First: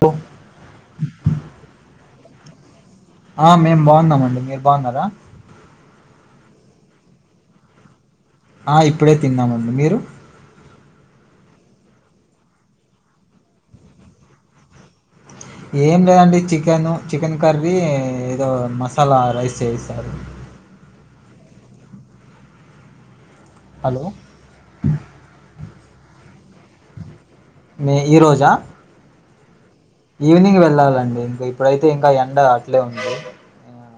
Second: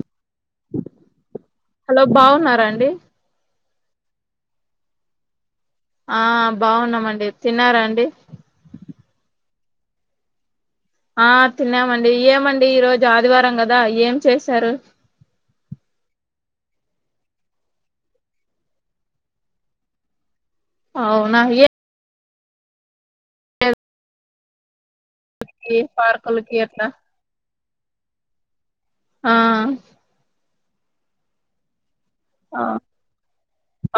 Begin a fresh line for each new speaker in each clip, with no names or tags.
పో
హలో బాగున్నారా అండి
ఆ మేము బాగున్నామండి మీరు బాగున్నారా
ఆ బాగున్నామండి తిన్నారా అండి
అఇప్పుడే తిన్నామండి మీరు
ఆ తిన్నామండి ఏమండి ఈ రోజు ఆదివారం కదా ఏం చేశారు
ఏం లేదండి చికెన్ చికెన్ కర్రీ ఏదో మసాలా రైస్ చేసారు
అవునా
హలో
ఇ పార్కులకి ఆట్లా
మే ఈరోజా
ఆ
ఈవ్నింగ్ వెళ్ళాలండి ఇంక ఇప్పుడైతే ఇంకా ఎ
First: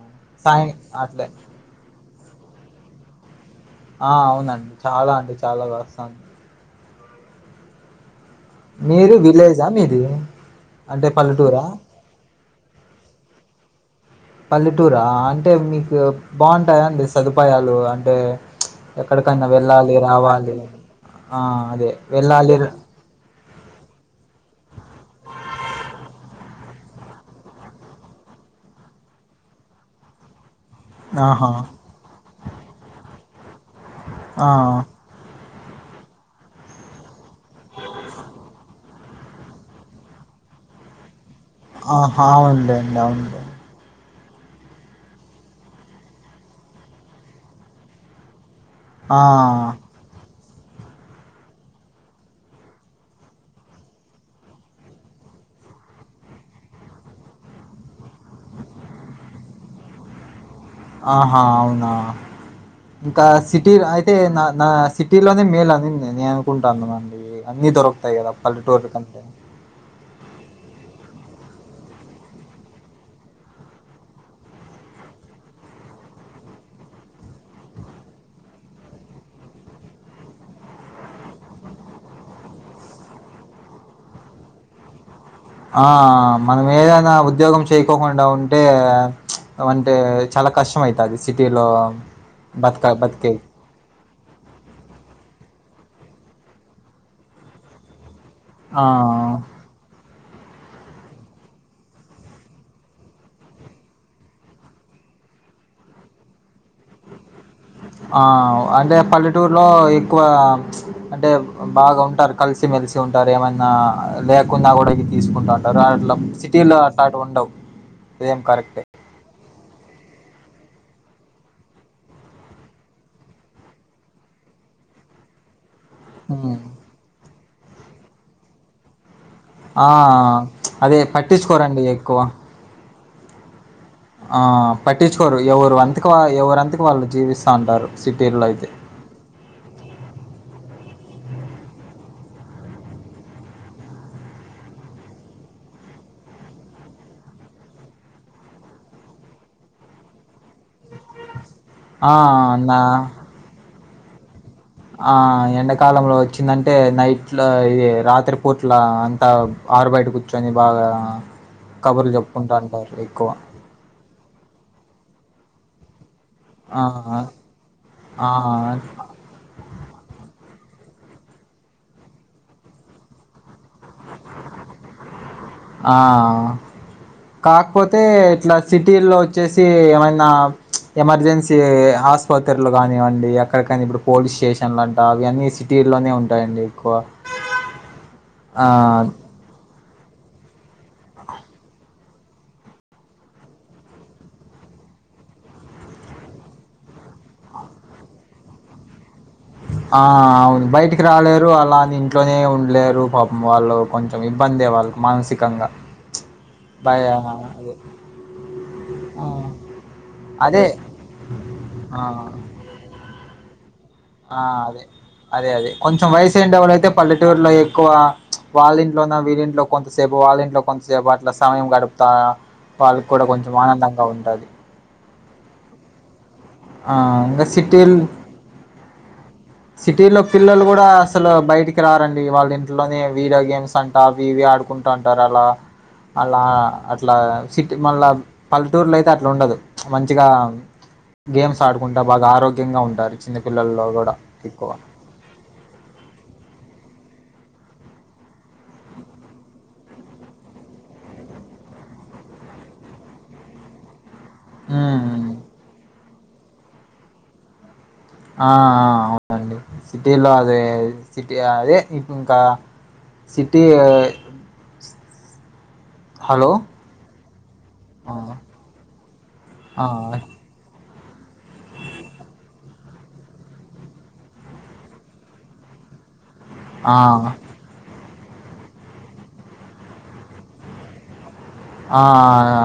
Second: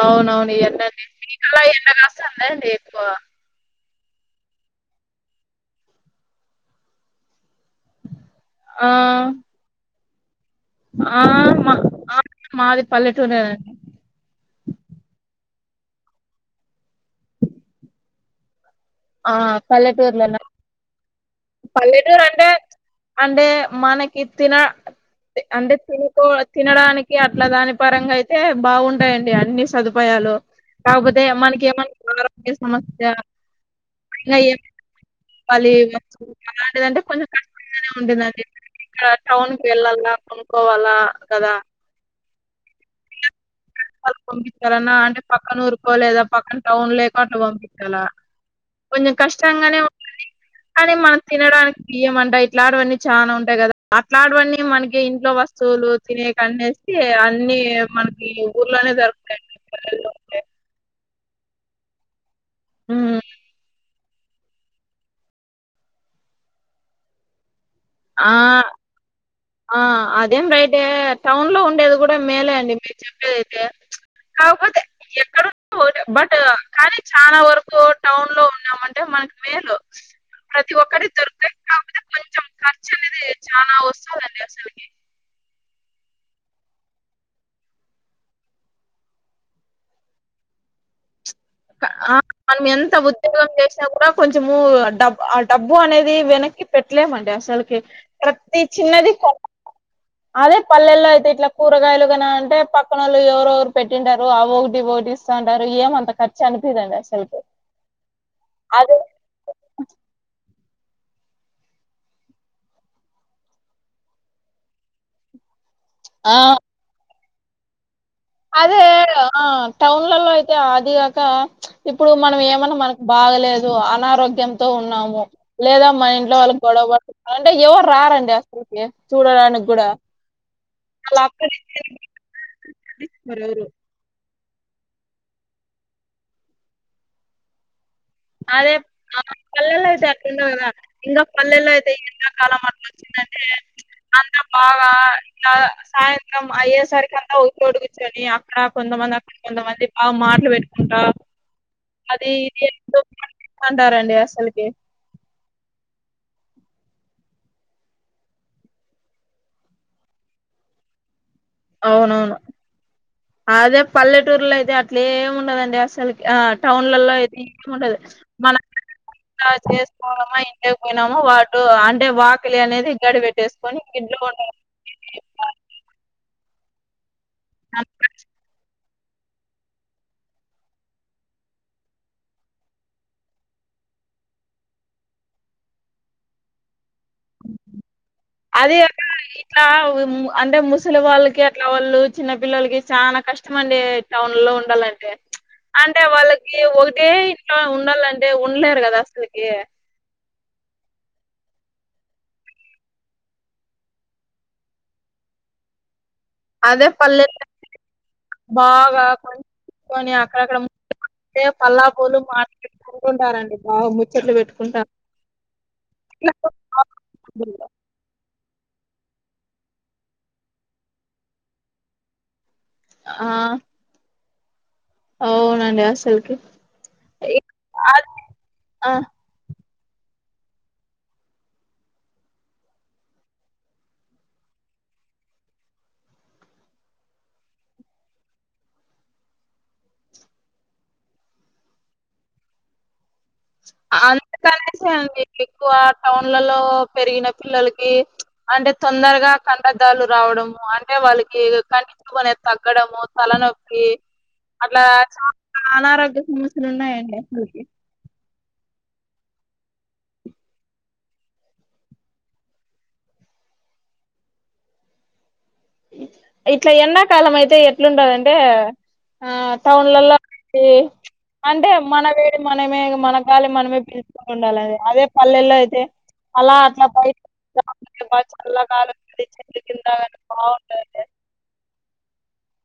అవునవును ఈ
సాయం అట్లే
కాలం ఎండా కాస్తుందా ఎండి ఎక్కువ
ఆ అవునండి చాలా అండి చాలా వస్త
ఆ
మీరు విలేజా మీది అంటే
ఆ
పల్లెటూరా
మా ఆ మాది పల్లెటూరెనండి
పల్లెటూరా అంటే మీకు బాగుంటాయా అండి సదుపాయాలు అంటే
ఆ
ఎక్కడికన్నా వెళ్ళాలి
పల్లెటూర్లోనా
రావాలి ఆ అదే
పల్లెటూరు అంటే
వెళ్ళాలి
అంటే మనకి తిన అంటే తినుకో తినడానికి అట్లా దాని పరంగా అయితే బాగుంటాయిండి అన్ని సాధుప్ పోయాలో కాకపోతే
ఆహా
అమనికి ఏమన్నా ఆరోగ్య సమస్య అయినా
ఆ
ఎమ్ మళ్ళీ అలాంటిదంటే కొంచెం కష్టంగానే ఉంటుందండి ఇంకా టౌన్కి వెళ్ళాల కొనుక్కోవాలా కదా
ఆహా అవున్లేండి అవున్లేండి
పంపించాలన్న అంటే పక్కన ఊరుకో లేదా పక్కన టౌన్ లేక అంటు పంపించాలా కొంచెం
ఆ
కష్టం గానే కానీ మనం తినడానికి బియ్యమంట ఇట్లాంటివన్నీ చాలా ఉంటాయి కదా అట్లాంటివన్నీ మనకి ఇంట్లో వస్త చోలు తినే కన్నేసి అన్నిమనకి ఊర్లోనే జరుగుతాయండి.
ఆహా అవునా
హ్మ్
ఇంకా సిటీలాయి అయితే నా నా సిటీలోనే మేలు అని నేను అనుకుంటాను అండి అన్ని దొరకు తాయి
ఆ
కదా పల్లెటూరు కంత
ఆ అదేం రైట టౌన్ లో ఉండేది కూడా మేలే అండి మీరు చెప్పేదితే అవుతే ఎక్కడ ఉన్న ఓకే బట్ కానీ చాలా వరకు టౌన్ లో ఉన్నామంటే మనకి మేలు ప్రతి ఒక్కరి దొరుకుతాయి కాకపోతే కొంచెం ఖర్చు అనేది చాలా వస్తుందండి అసలుకి
ఆ మనం ఏదైనా ఉద్యోగం చేయకోకుండా ఉంటే చ్ అంటే చాలా కష్టంమయితది. సిటీలో
ఆ మనం
బతక
ఎంత
బతికేకి
ఉద్యోగం చేసినా కూడా కొంచము డబ్ ఆ డబ్బు అనేది వెనక్కి పెట్టలేమండి అసలకి ప్రతి
ఆ!
చిన్నది కోపం అదే పల్లెల్లో అయితే ఇట్లా కూరగాయలు కనా అంటే పక్కన వాళ్ళు ఎవరవరు పెట్టింటారు ఆ ఒకటి ఇ ఒకటి చ అంటారు ఏమ అంత ఖర్చు అనిపియదండి అసలుకి
ఆ అంటే
అదే
పల్లెటూరులో ఎక్కువ అంటే బాగా ఉంటారు కలిసిమెలిసి ఉంటారు ఏమన్నా, లేకున్నా కూడా ఇది తీసుకుంటారు. ఆ రట్లామ్ సిటీలో అట్లా అటు ఉండవు
అదే ఆ టౌన్లలో అయితే అదిగాక ఇప్పుడు మనం ఏమన్నా మనకు బాగలేదు అనారోగ్యంతో ఉన్నాము. లేదా మన ఇంట్లో
హ్మ్.
వాళ్ళకి గొడవ పడు అంటే ఎవరు రారండి అసలుకి చూడడానికి కూడా
ఆ అదే పట్టించుకోరండి ఎక్కువ
అది మరారు
ఆ పట్టించుకోరు ఎవరు అంతక వారు ఎవరంతకు వాళ్ళు జీవిస్తా ఉంటారు. సిటీల్లో అయితే.
అదే ఆ పల్లెల్లో అయితే అట్టుండవు కదా ఇంకా పల్లెల్లో అయితే ఎంతకాలం అట్లా వచ్చిందంటే అంతా బాగా ఇలా సాయంత్రం అయ్యేసరికి అంతా ఒకోడు కూర్చొని అక్కడ కొంతమంది అక్క కొంతమంది బాగా మాటలు పెట్టుకుంటా
ఆ!
అది ఇది ఎ
నా
అంటారండి అసలకి
ఆ ఎండాకాలంలో వచ్చిందంటే నైట్ల ఇ రాత్రి పూట్ల అంతా ఆరు బయట కూర్చొని బాగా కబుర్లు
అవునవును
చెప్పుకుంటుంటారు ఎక్కువ
అదే పల్లెటూర్లో అయితే అట్లేమి ఉండదండి అసలుకి ఆ టౌన్లలో అయితే ఇ ఉండదు
ఆ!
మన ఇ చేసుకోవమా, ఇంట్లో పోయినామా వాటు అంటే వాకిలి అనేది గడి పెట్టేసుకొని ఇంట్లోనే
ఆ కాకపోతే ఇట్లా సిటీ లో వచ్చేసి ఏమైనా చ్ ఎమర్జెన్సీ ఆస్పత్రులు కానివ్వండి ఎక్కడి కాని ఇప్పుడు పోలీస్ స్టేషన్లు అంట అవన్నీ తీరులోనే ఉంటాయండి ఎక్కువ ఆ!
అది అ ఇట్లా అంటే ముసలి వాళ్ళకి అట్లా వాళ్ళు చిన్న పిల్లలకి చాల కష్టం అండి టౌన్ లో ఉండాలంటే అంటే వాళ్ళకి ఒకటే ఇంట్లో ఉండాలంటే ఉండలేరు కదా అసలకి
ఆ అవును బయటికి రాలేరు అలా ఇంట్లోనే ఉండలేరు పాపం వాళ్ళు. కొంచెం ఇబ్బందే వాళ్ళకు మానసికంగా
అదే
భయా
పల్లెల్లో
అదే
బాగా కొంచకని అక్కడక్కడ
అదే
ము
ఆ అదే ఆ
పల్లాకోలు మాట్ అనుకుంటారండి బాగుందీ
ఆ అదే అదే అదే కొంచెం వయసుండ వాళ్ళు అయితే పల్లెటూరులో
ఇట్లా
ఎక్కువ వాళ్ళ ఇంట్లోన వీళ్ళంట్లో కొంతసేపు వాళ్ళ ఇంట్లో కొంతసేపు అట్లా సమయం గడుపుతా వాళ్ళ కూడా
ఆ
కొంచెం ఆనందంగా ఉంటది
అవునండి అసలుకి
ఆ ఇంకా
ఇ-
సిటీల్
అది ఆ
సిటీలో పిల్లలు కూడా అసలు బయటికి రారండి వాళ్ళ ఇంట్లోనే వీడియో గేమ్స్ అంట అవి ఇవి ఆడుకు కొకుంటుంటారు అలా అలా అట్లా సిటీ మళ్ళా పల్లెటూరులో అయితే అట్లా ఉండదు మంచిగా గేమ్స్ ఆడుకుంటా బాగా ఆరోగ్యంగా ఉంటారు చిన్నపిల్లల్లో కూడా ఎక్కువ
అ ఎక్కువ టౌన్లలో పెరిగిన పిల్లలకి అంటే తొందరగా కంటదాలు రావడము అంటే వాళ్ళకి కంటి చూపు అనేది తగ్గడము తలనొప్పి అట్లా
మ్మ్.
చాలా అనారోగ్య సమస్యలు ఉన్నాయండి అసలుకి
ఆ అవునండి సిటీలో అదే సిటీ అదే ఇంకా సిటీ హలో
ఇట్లా ఎండాకాలం అయితే
ఆ,
ఎట్లుండదంటే ఆ
ఆ,
టౌన్లలో ఊ అంటే మన వేడి మనమే మన గాలి మనమే పిలుచు ఉండాలిడి అదే పల్లెల్లో అయితే అలా అట్లా బయట
ఆ.
చల్ల కాలం చెట్ల కింద బాగు
ఆ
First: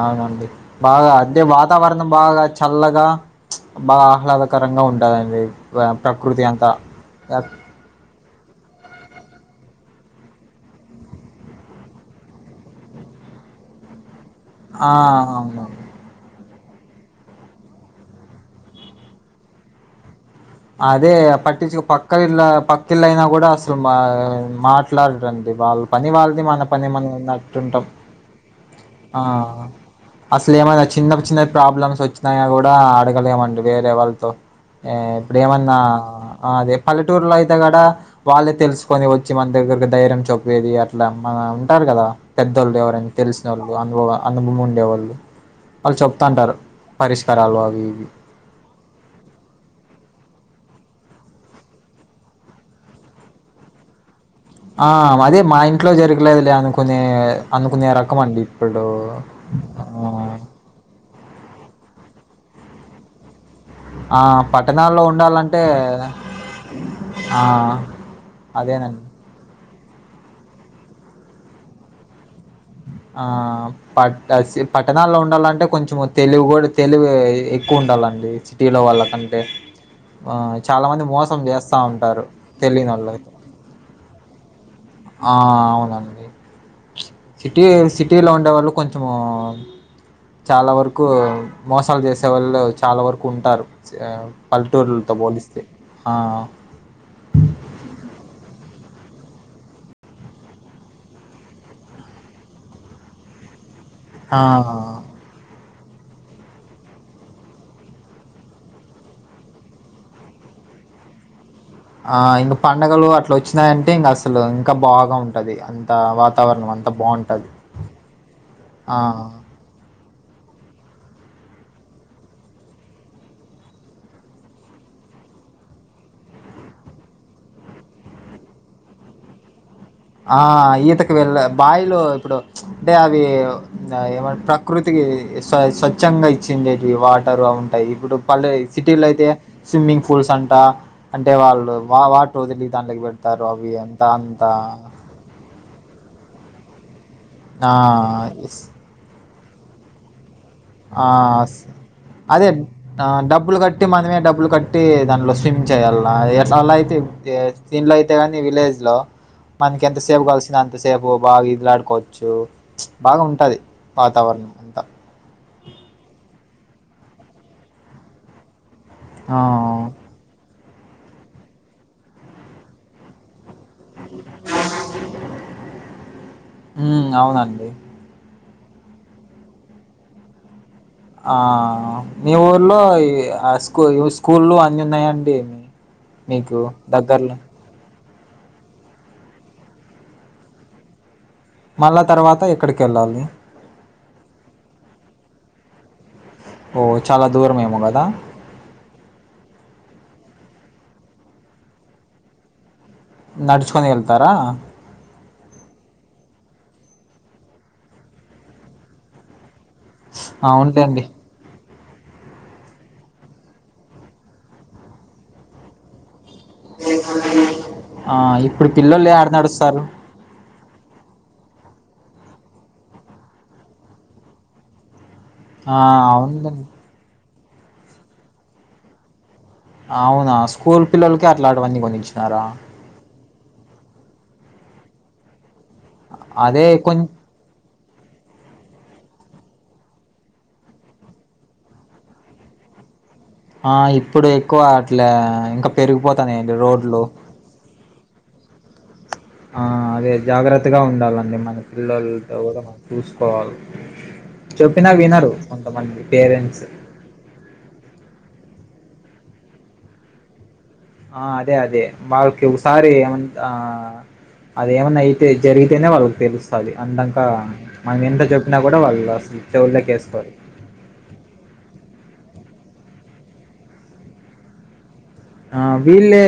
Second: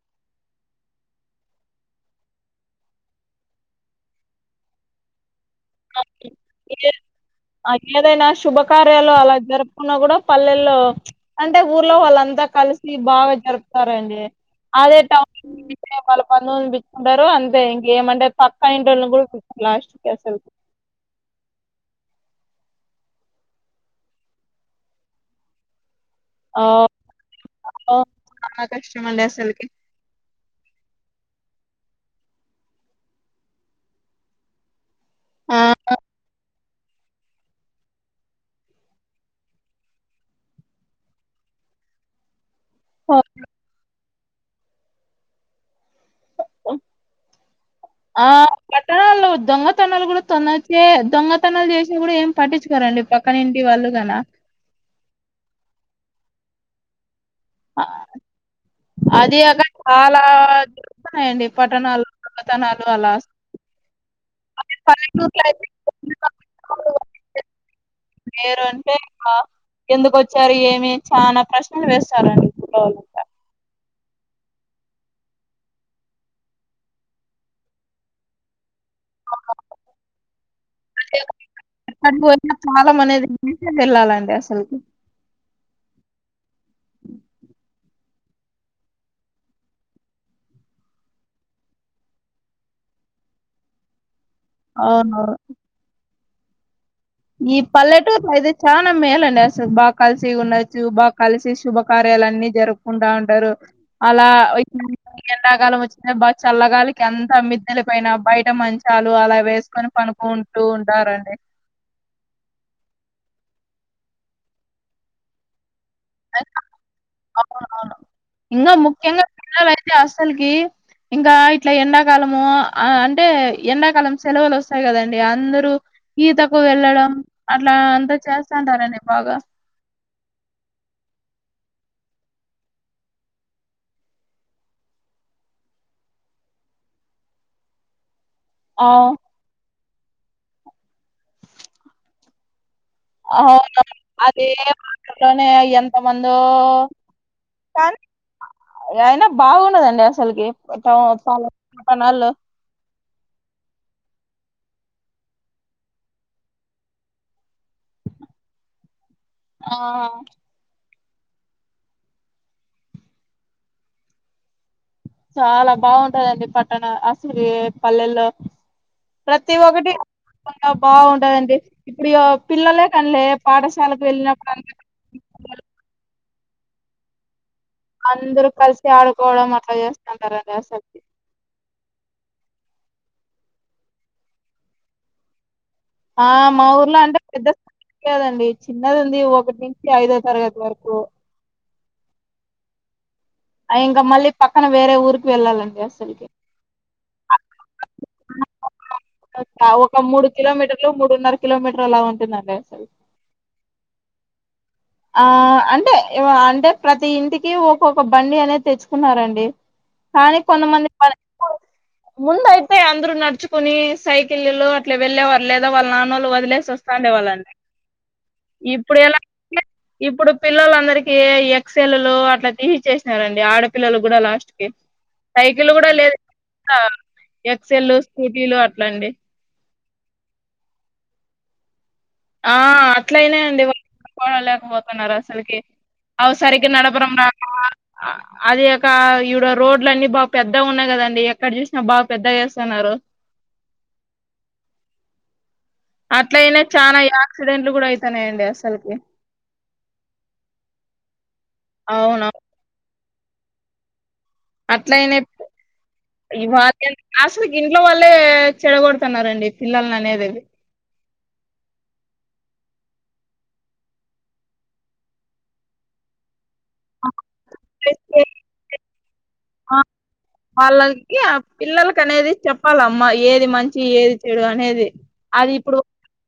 అవునండి బాగా అదే వాతావరణం బాగా చల్లగా బాగా ఆహ్లాదకరంగా ఉంటదండి ప్రకృతి అంతా
ఏ ఏదైనా శుభకార్యాలు అలా జరుపుకున్నా కూడా పల్లెల్లో అంటే ఊర్లో వాళ్ళంతా కలిసి బాగా జరుపుతారండి
ఆ
అదే టౌన్ ను
అవునండి
వాళ్ళ పనోళ్ళు పెట్టుకుంటారు అంతే ఇంకేమంటే పక్క ఇంటిని కూడారు లాస్ట్ క అసలు
అదే పట్టించు పక్క ఇళ్ళ పకి ఇళ్ళ అయినా కూడా అసలు మా మాట్ మాట్లాడ రండి వాళ్ళు పని వాళ్ళు ది మన
ఆ
పని మనదనట్టుంటాం
ఆ, చాలా కష్టం
ఆ
అండి అసలుకి
అసలు ఏమైనా చిన్న చిన్న ప్రాబ్లమ్స్ వచ్చినాయా కూడా అడగలేమండి వేరే వాళ్ళతో ఆ ఇప్పుడు
ఆ
ఏమన్నా అదే పల్లెటూరులో అయితే కద వాళ్ళే తెలుసుకొని వచ్చి మన దగ్గరకి ధైర్యం చప్పేది అట్లా మన ఉంటారు కదా పెద్దవాళ్ళు ఎవరైనా తెలిసిన వాళ్ళు అనుభవ అనుభము ఉండేవాళ్ళు వాళ్ళు చెప్తుంటారు పరిష్కారాలు అవి ఇవి
ఆ పత [unintelligible] దొంగతనాలు కూడా తొందొచ్చే దొంగతనాలు చేసిన కూడా ఏం పట్టించుకోరండి పక్కన ఇంటి వాళ్ళు కన
ఆ అదే మా ఇంట్లో జరగలేదు లే అను కొని
ఆ,
అనుకునే రకం అండి ఇప్పుడు
జరుగుతూన్నాయండి పట్టణాలో దొంగతనాలు అలా
ఆ
అదే
పట్టణాల్లో
పల్లెటూరులో
ఉండాలంటే
అయితే
ఆ
లేేరు అంటే
అదేనండి
ఎందుకు వచ్చారు ఏమి చాలా ప్రశ్నలు వేస్తారండి
ఆ ప పట్టణాల్లో ఉండాలంటే కొంచెం తెలివి కూడా తెలివి ఎక్కువ ఉండాలండి సిటీలో వాళ్ల అంటే ఆ చాలా మంది
అంటే
మోసం చేస్తా ఉంటారు తెలియనొలని
మ [inaudible] వెళ్లాలండి అసలుకి
ఆ అవునండి సిటీ సిటీ లో ఉండే వాళ్ళు కొంచము చాలా వరకు మోసాలు చేసే వాళ్ళు చాలా వరకు ఉంటారు పల్లెటూరులతో
అవునవును
పోలిస్తే ఆ
ఈ పల్లెటూరులో అయితే చాలా మేలండి అసలు బాగా కలిసి ఉండొచ్చు బాగా కలిసి శుభకార్యాలన్ని జరుపు ఉంటా ఉంటారు అలా
ఆ
ఎండాకాలం వచ్చినా బా చల్లగాలికి అంతా మిద్దలపైన బయట మంచాలు అలా వేసుకొని పను ఉంటూ ఉంటారండి
ఆ ఇంకా పండగలు అట్లా వచ్చినాయంటే ఇంకా అసలు ఇంకా బాగా ఉంటది అంత వాతావరణం అంతా బాగుంటది ఆ
[inaudible] హాస్టల్కి ఇంకా ఇట్లా ఎండాకాలము అంటే ఎండాకాలం సెలవులు వస్తాయి కదండి అందరు ఈతకు వెళ్ళడం అట్లా అంతా చేస్తాంటారండి బాగా
ఆ ఈతకి వెళ్ళ బావిలో ఇప్పుడు అంటే అవి ఏమ ప్రకృతికి స్వచ్ఛంగా ఇచ్చిండేటివి వాటరు అవి ఉంటాయి ఇప్పుడు పళ్ సిటీలో
అవు
అయితే స్విమ్మింగ్ పూల్స్ అంట అంటే వాళ్ళు వాటర్ వదిలి దాంట్లోకి తారు అవి ఎంత అంత
అలానే ఎంత మందో
ఆ
అయినా బాగుండవండి అసలకి టౌ
ఆ
పల పట్టణాల్లో
అదే ఆ డబ్బులు కట్టి మనమే డబ్బులు కట్టి దానిట్లో స్విమ్ చేయాల అలా అయితే దీంట్లో అయితే గాని విలేజ్ లో
ఆ
మనకి ఎంత సేపు కసింది అంతసేపు బాగా ఈతలాడుకోవచ్చు బాగా ఉంటది వాతావరణం అంతా
చాలా బాగుంటాదండి పట్టణ అసలు పల్లెల్లో
ఆ
ప్రతి ఒక్కటి బాగుంటయండి ఇప్పుడు పిల్లలే కనీలే పాఠశాలకు వెళ్ళినప్పుడు అందరు
ఉమ్మ్ అవునండి
అందరు కలిసి ఆడుకోవడం అట్లా చేస్తాంటరండి అసలకి
ఆ మీ ఊర్లో ఆ స్కూ స్కూలు అన్ని ఉన్నాయండి
ఆ
మీకు
మా ఊర్లో అంటే
దగ్గరలో
పెద్ద లేదండి చిన్నది ఉంది ఒకటి నుంచి ఐదో తరగతి వరకు
మళ్ళా తర్వాత ఎక్కడికి వెళ్ళాలి
ఇంకా మళ్ళీ పక్కన వేరే ఊరికి వెళ్ళాలండి అసలుకి
ఓ చాలా దూరమేమో కదా
ఒక మూడు కిలోమీటర్లు మూడున్నర కిలోమీటర్ అలా ఉంటుందండి అసలు
నడుచుకొని వెళ్తారా
ఆ అంటే అంటే ప్రతి ఇంటికి ఒక్కొక్క బండి అనేది తెచ్చుకున్నారండి కానీ కొంతమంది
అవునులేండి
ప ముందు అయితే అందరు నడుచుకుని సైకిల్లో అట్లా వెళ్ళేవాళ్ళు లేదా వాళ్ళ నాన్నోలు వదిలేసి వస్తాండే వాళ్ళండి
ఆ
ఇప్పుడు
పిల్లలు
ఎలా
యాడ
అంటే
నడుస్తారు
ఇప్పుడు పిల్లలందరికి ఎక్సెల్లులు అట్లా తీసిచ్చేసినారండి ఆడపిల్లలు కూడా లాస్ట్‌కి సైకిల్
ఆ
కూడా లే [inaudible]
అవునులేండి
ద ఎక్సెల్లు స్కూటీలు అట్లా అండి
అవునా స్కూల్ పిల్లలకి అట్లాటివన్నీ కొ
ఆ అట్లయినాయండి వాళ్లు కొలలేకపోతున్నారు అసలుకి అవి
అదే
సరిగా
కొం
నడపడం రా అదిగాక ఈడ రోడ్లు అన్ని బాగా పెద్ద ఉన్నాయి కదండి ఎక్కడ చూసినా బాగా పెద్దగా ఎస్తున్నారు
ఆ ఇప్పుడు ఎక్కువ అట్లా ఇంకా పెరిగిపోతాన్నయండి రోడ్లు
ఎక్సిడెంట్లు కూడా అయితున్నాయండి అసలుకి
ఆ అదే జాగ్రత్తగా ఉండాలండి మన
అవును
పిల్లలతో కూడా చూసుకోవాలి చెప్పినా
అట్లయినే
వినరు కొంతమంది పేరెంట్స్
ఇవాళ అసలుకి ఇంట్లో వాళ్ళలే చెడగొడుతున్నారండి పిల్లని అనేది అది
ఆ అదే అదే వాళ్ళకి ఒకసారి ఏమంత ఆ అదేమన్నా అయితే జరిగితేనే వాళ్ళకి తెలు స్తాది అందాంక మనం ఎంత
అప్పుడైతే
చెప్పినా కూడా వాళ్ళు అసలు
ఆ!
చెవులేకి ఎసుకోరు
వాళ్ళకి ఆ పిల్లలకి అనేది చెప్పాలమ్మా ఏది మంచి ఏది చెడు అనేది అది
ఆ
ఇప్పుడు
వీళ్ళే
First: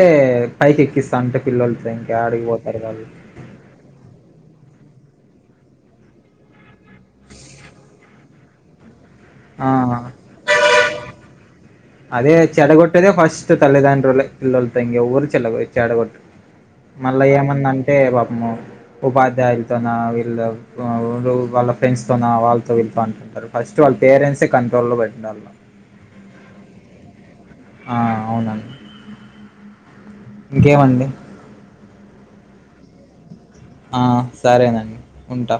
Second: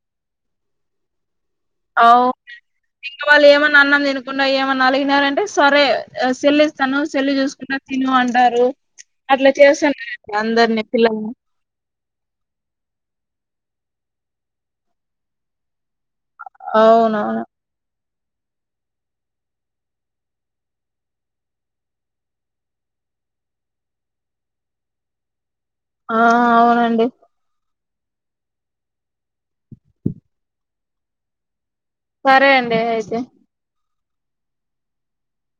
పైకి ఎక్కిస్తాంటే పిల్లలతో ఇంకా యడికిపోతారు వాళ్లు
ఇంకా వాళ్ళు ఏమన్నా అన్నం తినకుండా ఏమన్నా అలిగినారు అంటే సరే సెల్ల్ ఇస్తాను సెల్లు చూసుకుంటా తిను అంటారు
అ
అట్లా చేస్తున్నారండి అందరిని పిల్లల్ని
అదే చెడ కొట్టేదే ఫస్టు తల్లిదండ్రులే పిల్లలతో ఇంకెవరు చెల చెడగొట్ట మళ్ళా
అవునవును
ఏమన్నా అంటే పాపము ఉపాధ్యాయులతోన వీళ్ళ ఎవరు వాళ్ళ ఫ్రెండ్స్తోనా వాళ్ళతో వీళ్ళతో అంటుంటారు ఫస్ట్ వాళ్ళ పేరెంట్సే కంట్రోల్లో పెట్టిండాలా
ఆ అవునండి
ఆ అవునం ఇంకేమండి
సరే అండి అయితే
ఆ సరేనండి ఉంటా